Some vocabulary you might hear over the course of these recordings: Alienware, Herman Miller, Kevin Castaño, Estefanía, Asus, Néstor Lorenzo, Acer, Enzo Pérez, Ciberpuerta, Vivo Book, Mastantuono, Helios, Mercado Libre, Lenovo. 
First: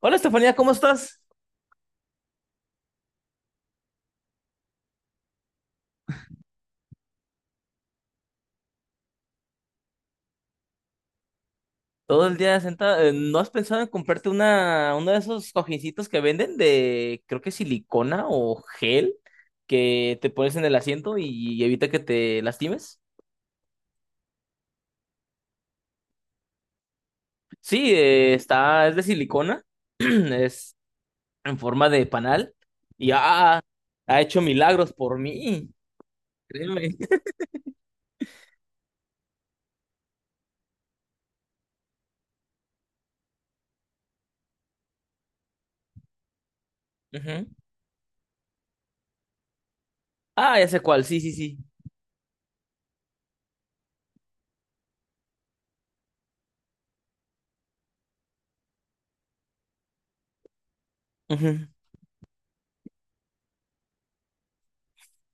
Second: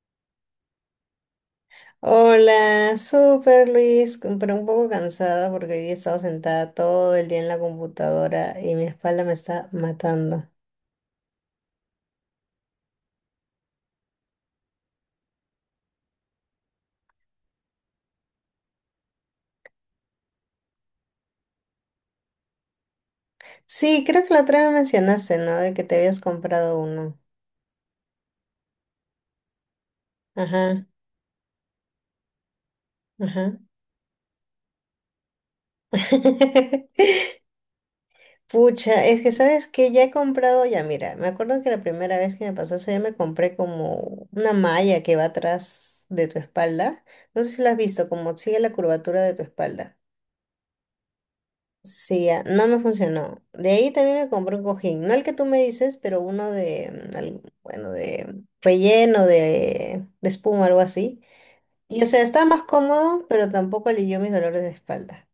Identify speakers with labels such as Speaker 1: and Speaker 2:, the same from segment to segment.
Speaker 1: Hola Estefanía, ¿cómo estás?
Speaker 2: Hola, súper Luis, pero un poco cansada porque hoy día he estado sentada todo el día en la computadora y mi espalda me está matando.
Speaker 1: Todo el día sentada. ¿No has pensado en comprarte uno de esos cojincitos que venden de, creo que silicona o gel, que te pones en el asiento y evita que te lastimes?
Speaker 2: Sí, creo que la otra vez me mencionaste, ¿no? De que te habías comprado uno.
Speaker 1: Sí, es de silicona, es
Speaker 2: Ajá,
Speaker 1: en forma de panal y
Speaker 2: ajá.
Speaker 1: ha hecho milagros por mí, créeme.
Speaker 2: Pucha, es que sabes que ya he comprado, ya mira, me acuerdo que la primera vez que me pasó eso, ya me compré como una malla que va atrás de tu espalda. No
Speaker 1: Ujú.
Speaker 2: sé si lo has visto, como sigue la curvatura de tu espalda.
Speaker 1: Ah, ya sé cuál, sí, sí, sí.
Speaker 2: Sí, ah, no me funcionó. De ahí también me compré un cojín, no el que tú me dices, pero uno de, bueno, de relleno, de espuma, algo así.
Speaker 1: Ujú.
Speaker 2: Y o sea, está más cómodo, pero tampoco alivió mis dolores de espalda.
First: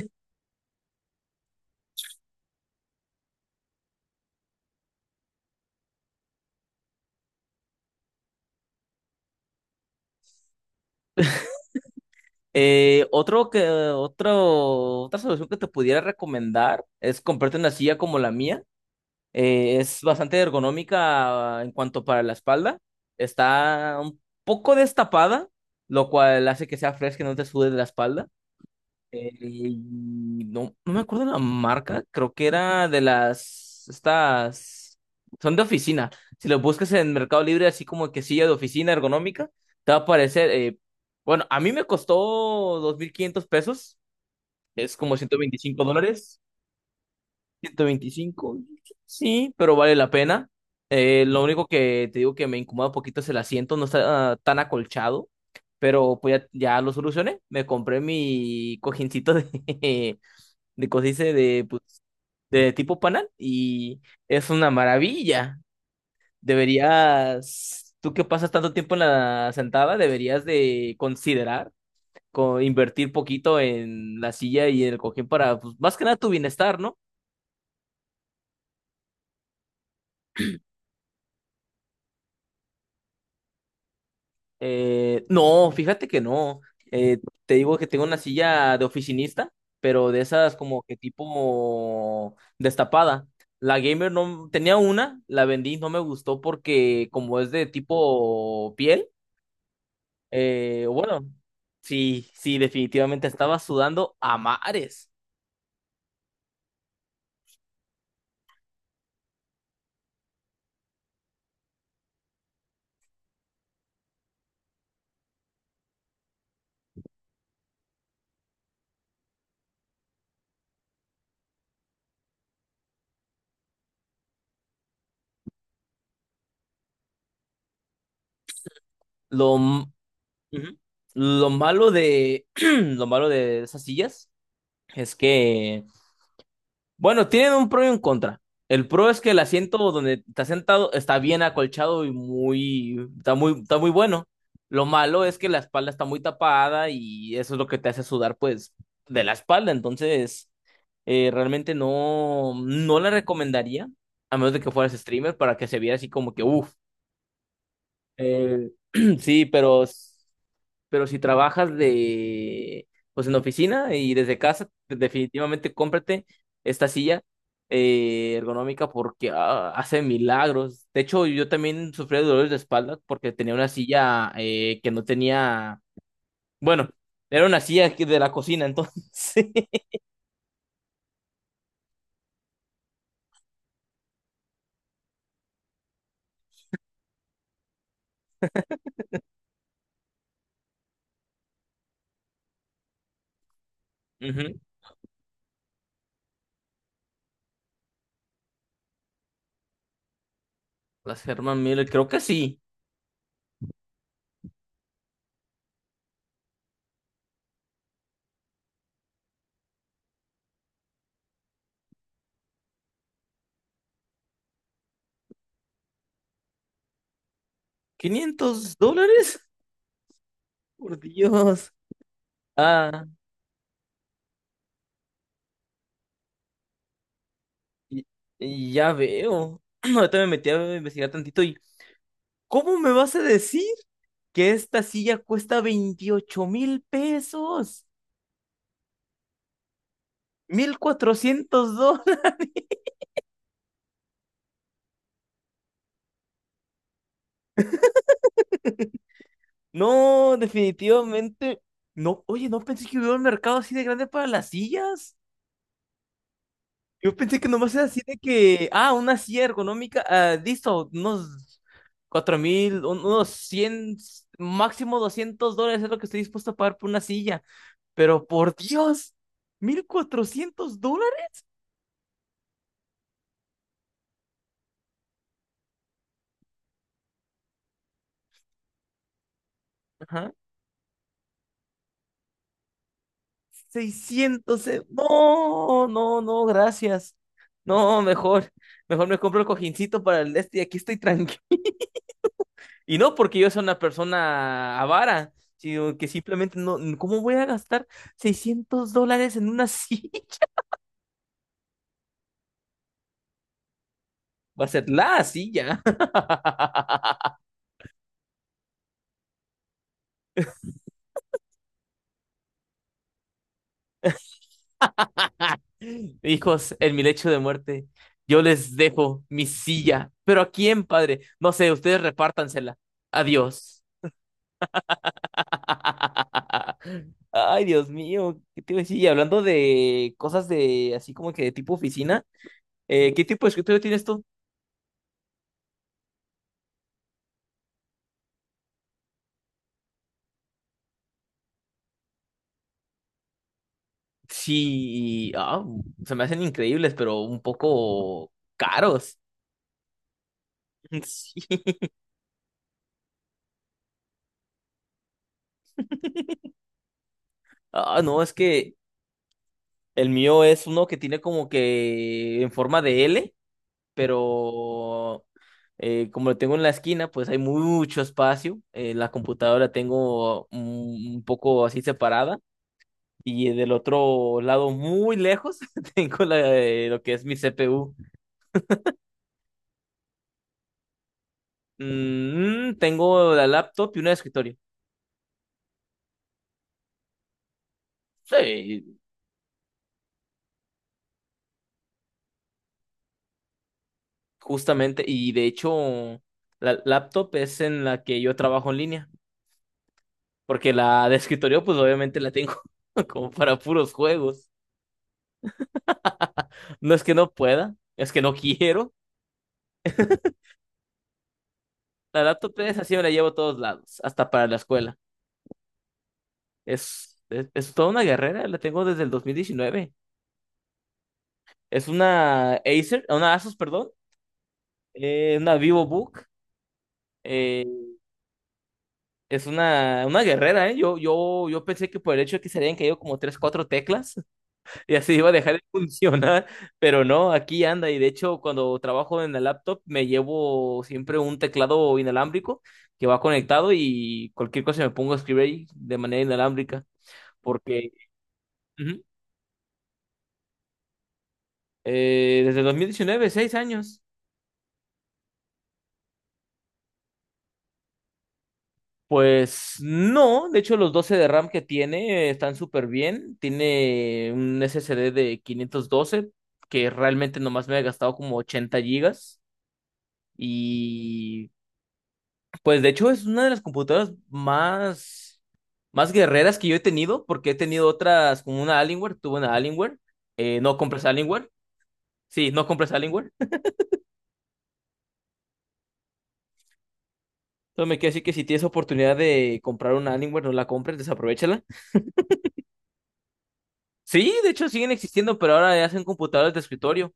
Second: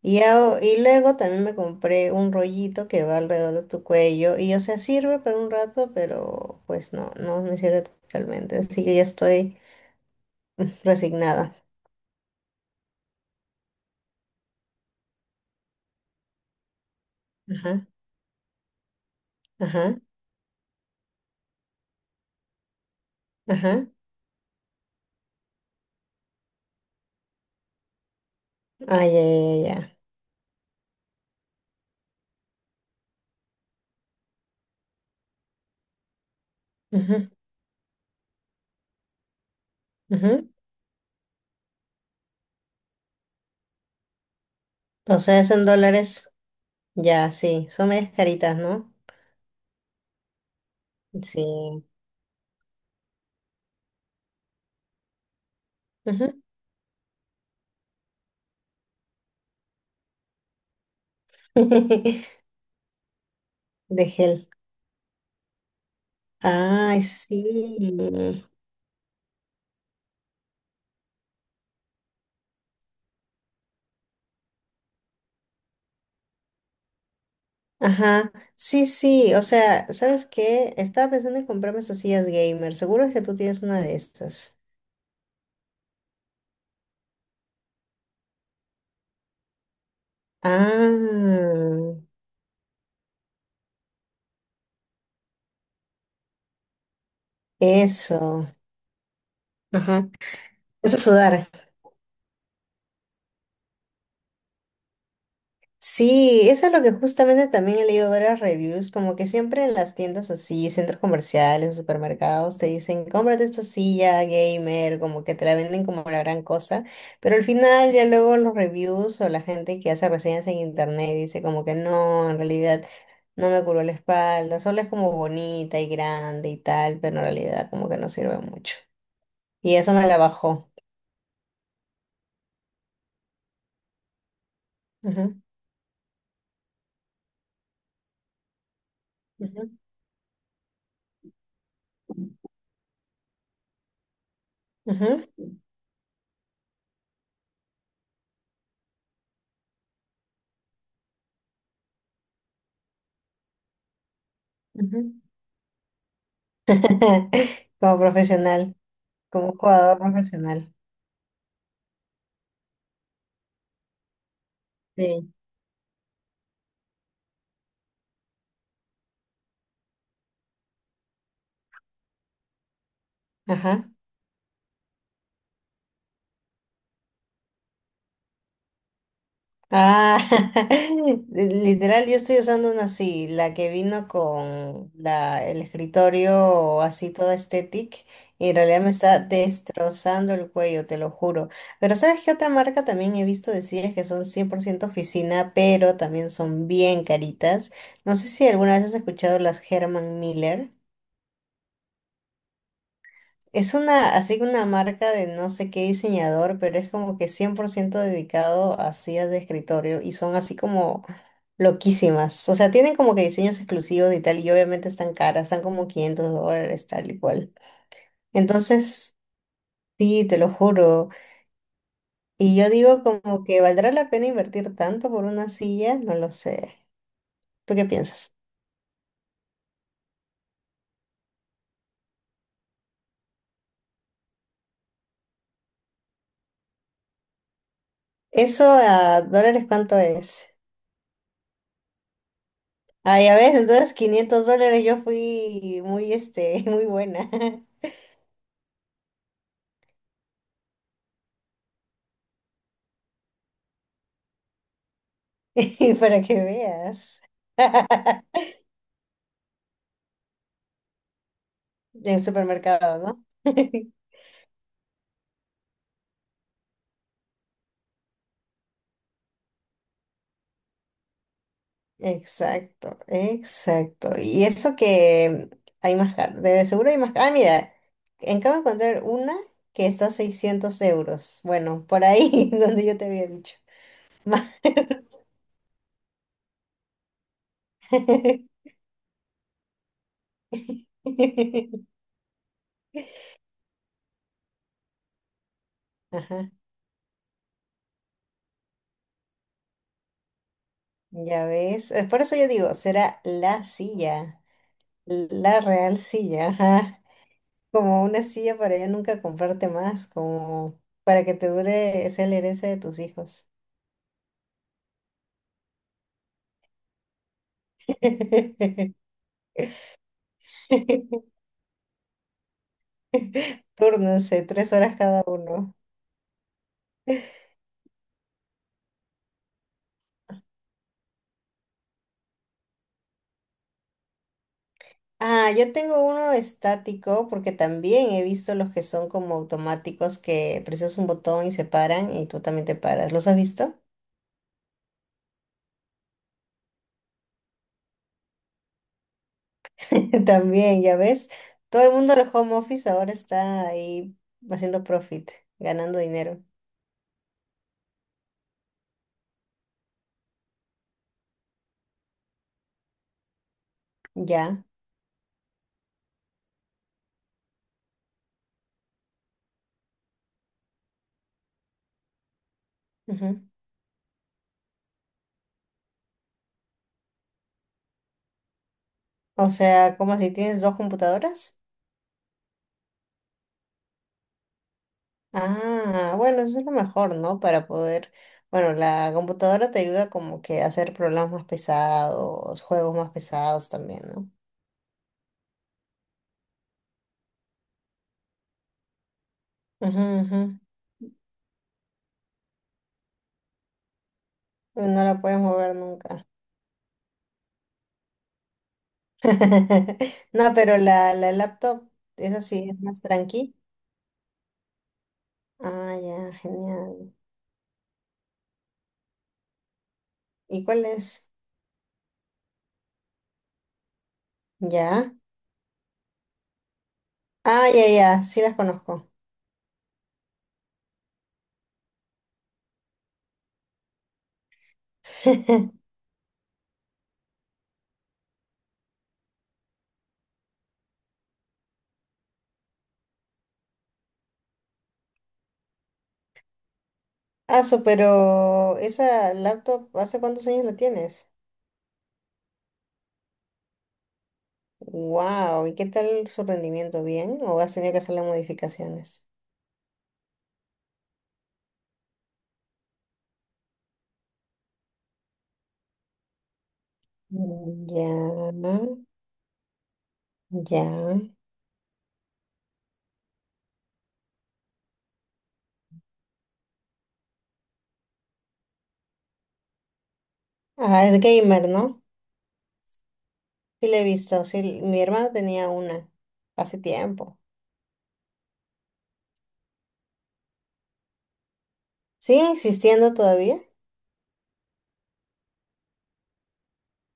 Speaker 2: Y luego también me compré un rollito que va alrededor de tu cuello. Y o sea, sirve para un rato, pero pues no, no me sirve totalmente. Así que ya estoy resignada.
Speaker 1: Otro, otra solución que te pudiera recomendar es comprarte una
Speaker 2: Ajá,
Speaker 1: silla como la mía.
Speaker 2: ajá,
Speaker 1: Es bastante ergonómica en cuanto para la espalda.
Speaker 2: ajá.
Speaker 1: Está un poco destapada, lo cual hace que sea fresca y no te sude de la espalda.
Speaker 2: Ay, ya,
Speaker 1: Eh,
Speaker 2: ya, ya.
Speaker 1: no, no me acuerdo la marca, creo que era de estas, son de oficina. Si lo buscas en
Speaker 2: Ya.
Speaker 1: Mercado Libre, así como que silla de oficina ergonómica, te va a
Speaker 2: Ujú, ujú.
Speaker 1: aparecer, bueno, a mí me costó 2,500 pesos, es como
Speaker 2: O
Speaker 1: ciento
Speaker 2: sea, son
Speaker 1: veinticinco
Speaker 2: dólares.
Speaker 1: dólares,
Speaker 2: Ya, sí,
Speaker 1: ciento
Speaker 2: son medias caritas,
Speaker 1: veinticinco
Speaker 2: ¿no?
Speaker 1: sí, pero vale la pena. Lo
Speaker 2: Sí.
Speaker 1: único que te digo que me incomoda un poquito es el asiento, no está tan acolchado. Pero
Speaker 2: Ujú.
Speaker 1: pues ya, ya lo solucioné. Me compré mi cojincito de, de cosdice de, pues, de tipo panal y
Speaker 2: De gel.
Speaker 1: es una maravilla.
Speaker 2: Ay,
Speaker 1: Deberías, tú que
Speaker 2: sí.
Speaker 1: pasas tanto tiempo en la sentada, deberías de considerar invertir poquito en la silla y el cojín para, pues, más que nada tu bienestar, ¿no?
Speaker 2: Ajá. Sí, sí. O sea, ¿sabes qué? Estaba pensando en comprarme esas sillas gamer. Seguro es que tú tienes una de estas.
Speaker 1: No, fíjate que no. Eh, Te digo que tengo una silla de oficinista, pero de esas como que
Speaker 2: Ah,
Speaker 1: tipo destapada. La gamer no tenía una, la vendí, no me gustó porque como es de
Speaker 2: eso.
Speaker 1: tipo piel,
Speaker 2: Ajá. Eso es
Speaker 1: Bueno,
Speaker 2: sudar.
Speaker 1: sí, sí, definitivamente estaba sudando a mares.
Speaker 2: Sí, eso es lo que justamente también he leído varias reviews, como que siempre en las tiendas así, centros comerciales, supermercados, te dicen, cómprate esta silla gamer, como que te la venden como la gran cosa, pero al final ya luego los reviews o la gente que hace reseñas en internet dice como que no, en realidad no me curó la espalda, solo es como bonita y grande y tal, pero en realidad como que no sirve mucho.
Speaker 1: Lo,
Speaker 2: Y
Speaker 1: m-
Speaker 2: eso me la bajó.
Speaker 1: Ujú. Lo malo de esas sillas es
Speaker 2: Ujú,
Speaker 1: que bueno, tienen un pro y un contra. El pro es que el
Speaker 2: ujú,
Speaker 1: asiento donde está sentado está bien acolchado y muy, está muy, está muy bueno. Lo malo
Speaker 2: ujú,
Speaker 1: es que la espalda está muy tapada y eso es lo que te hace sudar, pues, de la espalda. Entonces, realmente no, no la recomendaría, a menos de que fueras
Speaker 2: ujú.
Speaker 1: streamer, para que se viera así como que, uff.
Speaker 2: Como profesional.
Speaker 1: Sí,
Speaker 2: Como jugador profesional.
Speaker 1: pero si trabajas de, pues en oficina y desde casa, pues,
Speaker 2: Sí.
Speaker 1: definitivamente cómprate esta silla ergonómica porque hace milagros. De hecho, yo también sufría de dolores de espalda porque tenía una
Speaker 2: Ajá.
Speaker 1: silla que no tenía, bueno, era una silla de la cocina, entonces.
Speaker 2: Ah, literal, yo estoy usando una así, la que vino con el escritorio así toda estética y en realidad me está destrozando el cuello, te lo juro. Pero ¿sabes qué otra marca también he visto decir que son cien
Speaker 1: Ujú.
Speaker 2: por ciento oficina, pero también son bien caritas? No sé si alguna vez has escuchado las Herman Miller.
Speaker 1: Las Herman Miller, creo que sí.
Speaker 2: Es una, así que una marca de no sé qué diseñador, pero es como que 100% dedicado a sillas de escritorio y son así como loquísimas. O sea, tienen como que diseños exclusivos y tal, y obviamente están caras, están como 500 dólares, tal y cual.
Speaker 1: quinientos
Speaker 2: Entonces,
Speaker 1: dólares?
Speaker 2: sí, te lo
Speaker 1: Por
Speaker 2: juro.
Speaker 1: Dios.
Speaker 2: Y yo digo
Speaker 1: Ah,
Speaker 2: como que ¿valdrá la pena invertir tanto por una silla? No lo sé. ¿Tú qué
Speaker 1: y-
Speaker 2: piensas?
Speaker 1: y ya veo. Ahorita me metí a investigar tantito. ¿Cómo me vas a decir que esta silla cuesta 28,000 pesos?
Speaker 2: ¿Eso a dólares cuánto es?
Speaker 1: $1,400.
Speaker 2: Ah, ya ves, entonces 500 dólares yo fui muy, este, muy buena.
Speaker 1: No, definitivamente. No, oye, no pensé que hubiera un mercado así de grande para las sillas.
Speaker 2: Para que
Speaker 1: Yo
Speaker 2: veas.
Speaker 1: pensé que nomás era así de que, ah, una silla ergonómica, ah, listo, unos
Speaker 2: En el
Speaker 1: 4,000,
Speaker 2: supermercado, ¿no?
Speaker 1: unos 100, máximo $200 es lo que estoy dispuesto a pagar por una silla. Pero por Dios, $1,400.
Speaker 2: Exacto, exacto. Y eso que hay más caro, de seguro hay más caro. Ah, mira, acabo de encontrar una que está a 600 euros. Bueno, por ahí donde yo te había dicho. Más-
Speaker 1: No, no, no, gracias. No, mejor, mejor me compro el cojincito para el este y aquí estoy tranquilo. Y no porque yo sea una persona avara, sino que
Speaker 2: Ajá,
Speaker 1: simplemente no, ¿cómo voy a gastar $600 en una silla?
Speaker 2: ya ves. Por eso yo digo, será la silla,
Speaker 1: Va a ser la
Speaker 2: la
Speaker 1: silla.
Speaker 2: real silla. Ajá. Como una silla para ya nunca comprarte más, como para que te dure sea la herencia de tus hijos.
Speaker 1: Hijos, en mi lecho de muerte, yo les dejo mi silla. ¿Pero a quién, padre? No sé, ustedes repártansela. Adiós.
Speaker 2: Túrnense, 3 horas cada uno.
Speaker 1: Ay, Dios mío, ¿qué te iba a decir? Y hablando de cosas de así como que de tipo oficina, ¿qué tipo de escritorio tienes tú?
Speaker 2: Ah, yo tengo uno estático porque también he visto los que son como automáticos que presionas un botón y se paran y tú también te paras. ¿Los has visto?
Speaker 1: Sí, se me hacen increíbles, pero un poco caros.
Speaker 2: También, ya ves.
Speaker 1: Sí.
Speaker 2: Todo el mundo del home office ahora está ahí haciendo profit, ganando dinero.
Speaker 1: No, es que el mío es uno que tiene como que en forma de L,
Speaker 2: Ya.
Speaker 1: pero como lo tengo en la esquina, pues hay mucho espacio. La computadora la tengo un poco así separada. Y del otro lado, muy lejos, tengo la, lo que es mi CPU.
Speaker 2: O sea, como si tienes dos computadoras.
Speaker 1: Mm, tengo la laptop y una escritorio.
Speaker 2: Ah, bueno, eso es lo mejor, ¿no? Para poder, bueno,
Speaker 1: Sí,
Speaker 2: la computadora te ayuda como que a hacer programas más pesados, juegos más pesados también, ¿no?
Speaker 1: justamente. Y de hecho, la laptop es en la que yo trabajo en línea.
Speaker 2: Ujú, ujú.
Speaker 1: Porque la de escritorio, pues obviamente la tengo como para puros juegos.
Speaker 2: No la puedes mover nunca.
Speaker 1: No es que no pueda, es que no quiero.
Speaker 2: No, pero la laptop,
Speaker 1: La
Speaker 2: esa
Speaker 1: laptop
Speaker 2: sí
Speaker 1: es
Speaker 2: es
Speaker 1: así,
Speaker 2: más
Speaker 1: me la llevo a
Speaker 2: tranqui.
Speaker 1: todos lados, hasta para la escuela.
Speaker 2: Ah, ya, genial.
Speaker 1: Es toda una guerrera, la tengo desde el 2019.
Speaker 2: ¿Y cuál es?
Speaker 1: Es una una Asus, perdón.
Speaker 2: Ya.
Speaker 1: Una Vivo Book.
Speaker 2: Ah,
Speaker 1: eh,
Speaker 2: ya, ya, sí las conozco.
Speaker 1: es una guerrera, ¿eh? Yo pensé que por el hecho de que se habían caído como 3, 4 teclas y así iba a dejar de funcionar, pero no, aquí anda. Y de hecho, cuando trabajo en la laptop, me llevo siempre un teclado inalámbrico que va conectado y cualquier cosa me pongo a escribir ahí de manera inalámbrica. Porque
Speaker 2: Pero
Speaker 1: ujú,
Speaker 2: esa laptop, ¿hace cuántos años la tienes?
Speaker 1: desde 2019, 6 años.
Speaker 2: Wow, ¿y qué tal su rendimiento? ¿Bien? ¿O has tenido que hacerle modificaciones?
Speaker 1: Pues no, de hecho los 12 de RAM que tiene están súper bien. Tiene un SSD de 512 que realmente nomás me ha
Speaker 2: Mm, ya,
Speaker 1: gastado como 80 gigas.
Speaker 2: ya.
Speaker 1: Y pues de hecho es una de las computadoras más, más guerreras que yo he tenido porque he tenido otras como una Alienware, tuve una Alienware. No compres
Speaker 2: Ah, es
Speaker 1: Alienware.
Speaker 2: gamer, ¿no?
Speaker 1: Sí, no compres Alienware.
Speaker 2: Sí, le he visto. Sí, mi hermano tenía una hace tiempo.
Speaker 1: Entonces me quiere decir que si tienes oportunidad de comprar una Alienware, no la compres, desaprovechala.
Speaker 2: ¿Sigue existiendo todavía?
Speaker 1: Sí, de hecho siguen existiendo, pero ahora ya hacen computadoras de escritorio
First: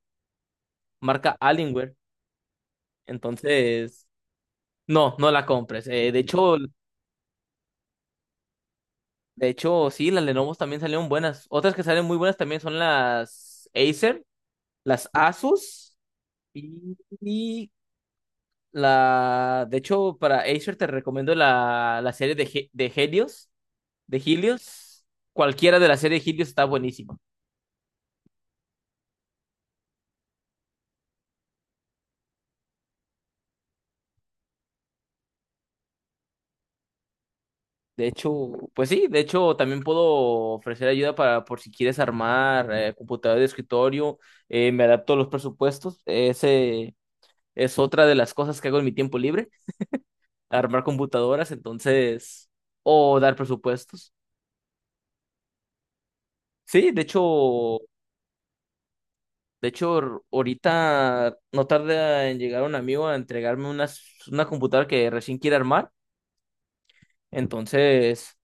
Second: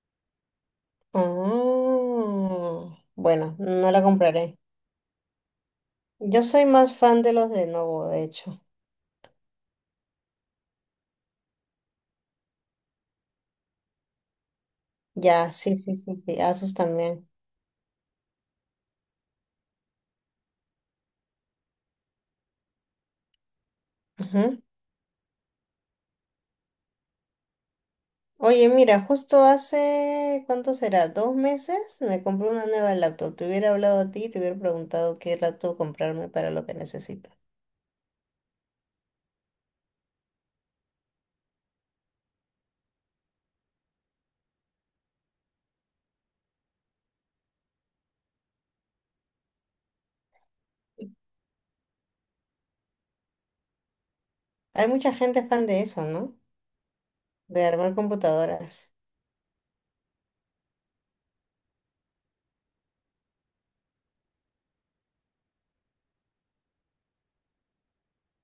Speaker 1: marca Alienware.
Speaker 2: Ah, bueno, no la
Speaker 1: Entonces,
Speaker 2: compraré.
Speaker 1: no, no la compres.
Speaker 2: Yo soy más fan de los Lenovo, de hecho.
Speaker 1: De hecho, sí, las Lenovo también salieron buenas. Otras que salen muy buenas también son las Acer, las
Speaker 2: Ya, sí,
Speaker 1: Asus
Speaker 2: sí, sí, sí. Asus
Speaker 1: y,
Speaker 2: también.
Speaker 1: y la... De hecho, para Acer te recomiendo la, de Helios, de Helios. Cualquiera de la serie de Helios está buenísima.
Speaker 2: Oye, mira, justo hace, ¿cuánto será? ¿2 meses? Me compré una nueva laptop. Te hubiera hablado a ti y te hubiera preguntado qué laptop comprarme para lo que necesito.
Speaker 1: De hecho, pues sí, de hecho también puedo ofrecer ayuda para por si quieres armar computadora de escritorio, me adapto a los presupuestos, ese es otra de las cosas que hago en mi tiempo libre, armar computadoras, entonces, o dar presupuestos.
Speaker 2: Hay mucha gente fan de eso, ¿no?
Speaker 1: Sí,
Speaker 2: De armar computadoras.
Speaker 1: de hecho, ahorita no tarda en llegar un amigo a entregarme una computadora que recién quiere armar, entonces...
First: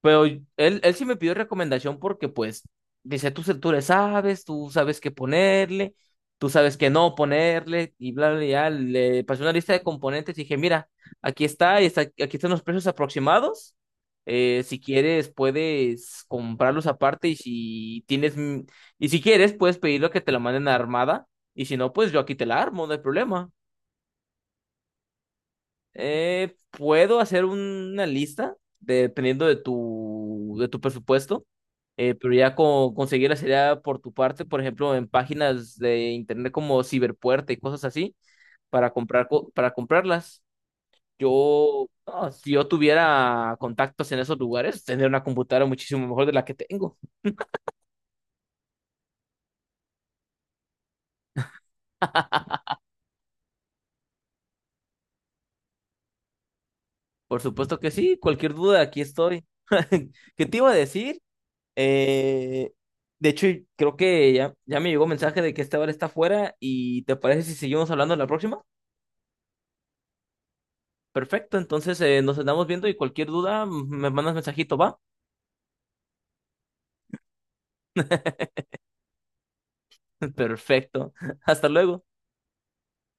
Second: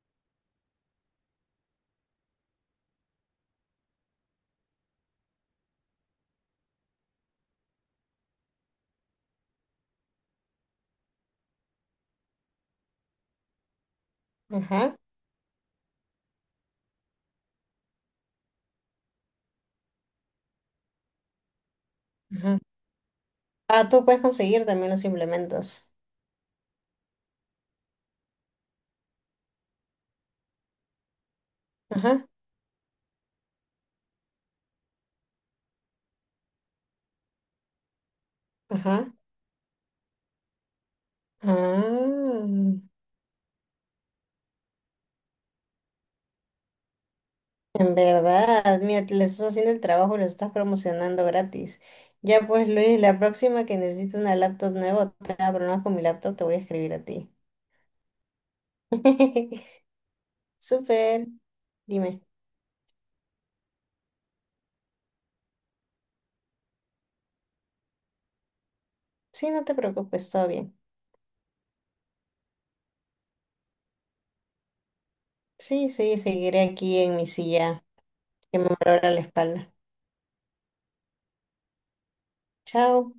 Speaker 1: Pero él sí me pidió recomendación porque, pues, dice, tú le sabes, tú sabes qué ponerle, tú sabes qué no ponerle, y bla, bla, bla. Ya. Le pasé una lista de componentes y dije, mira, aquí están los precios aproximados. Si
Speaker 2: Ajá,
Speaker 1: quieres, puedes comprarlos aparte y si tienes, y si quieres, puedes pedirlo que te lo manden armada, y si no, pues yo aquí te
Speaker 2: ajá.
Speaker 1: la armo, no hay problema.
Speaker 2: Ah, tú puedes conseguir también los implementos.
Speaker 1: Puedo hacer una lista dependiendo de tu presupuesto,
Speaker 2: Ajá,
Speaker 1: pero ya conseguirla sería por tu parte, por ejemplo, en páginas de internet como Ciberpuerta y cosas así,
Speaker 2: ajá.
Speaker 1: para comprarlas. Yo, no,
Speaker 2: Ah,
Speaker 1: si yo tuviera contactos en esos lugares, tendría una computadora muchísimo mejor de la que tengo.
Speaker 2: en verdad, mira, le estás haciendo el trabajo y lo estás promocionando gratis. Ya pues, Luis, la próxima que necesite una laptop nueva, o te abro más con mi laptop, te voy a escribir a ti.
Speaker 1: Por supuesto que sí, cualquier duda, aquí estoy. ¿Qué te iba a decir?
Speaker 2: Súper. Dime.
Speaker 1: Eh, de hecho, creo que ya, ya me llegó mensaje de que esta hora está fuera y ¿te parece si seguimos hablando en la próxima?
Speaker 2: Sí, no te preocupes, todo bien.
Speaker 1: Perfecto, entonces nos andamos viendo y cualquier duda me mandas mensajito, ¿va?
Speaker 2: Sí, sí, seguiré aquí en mi silla que me valora la espalda.
Speaker 1: Perfecto, hasta luego.
Speaker 2: Chao.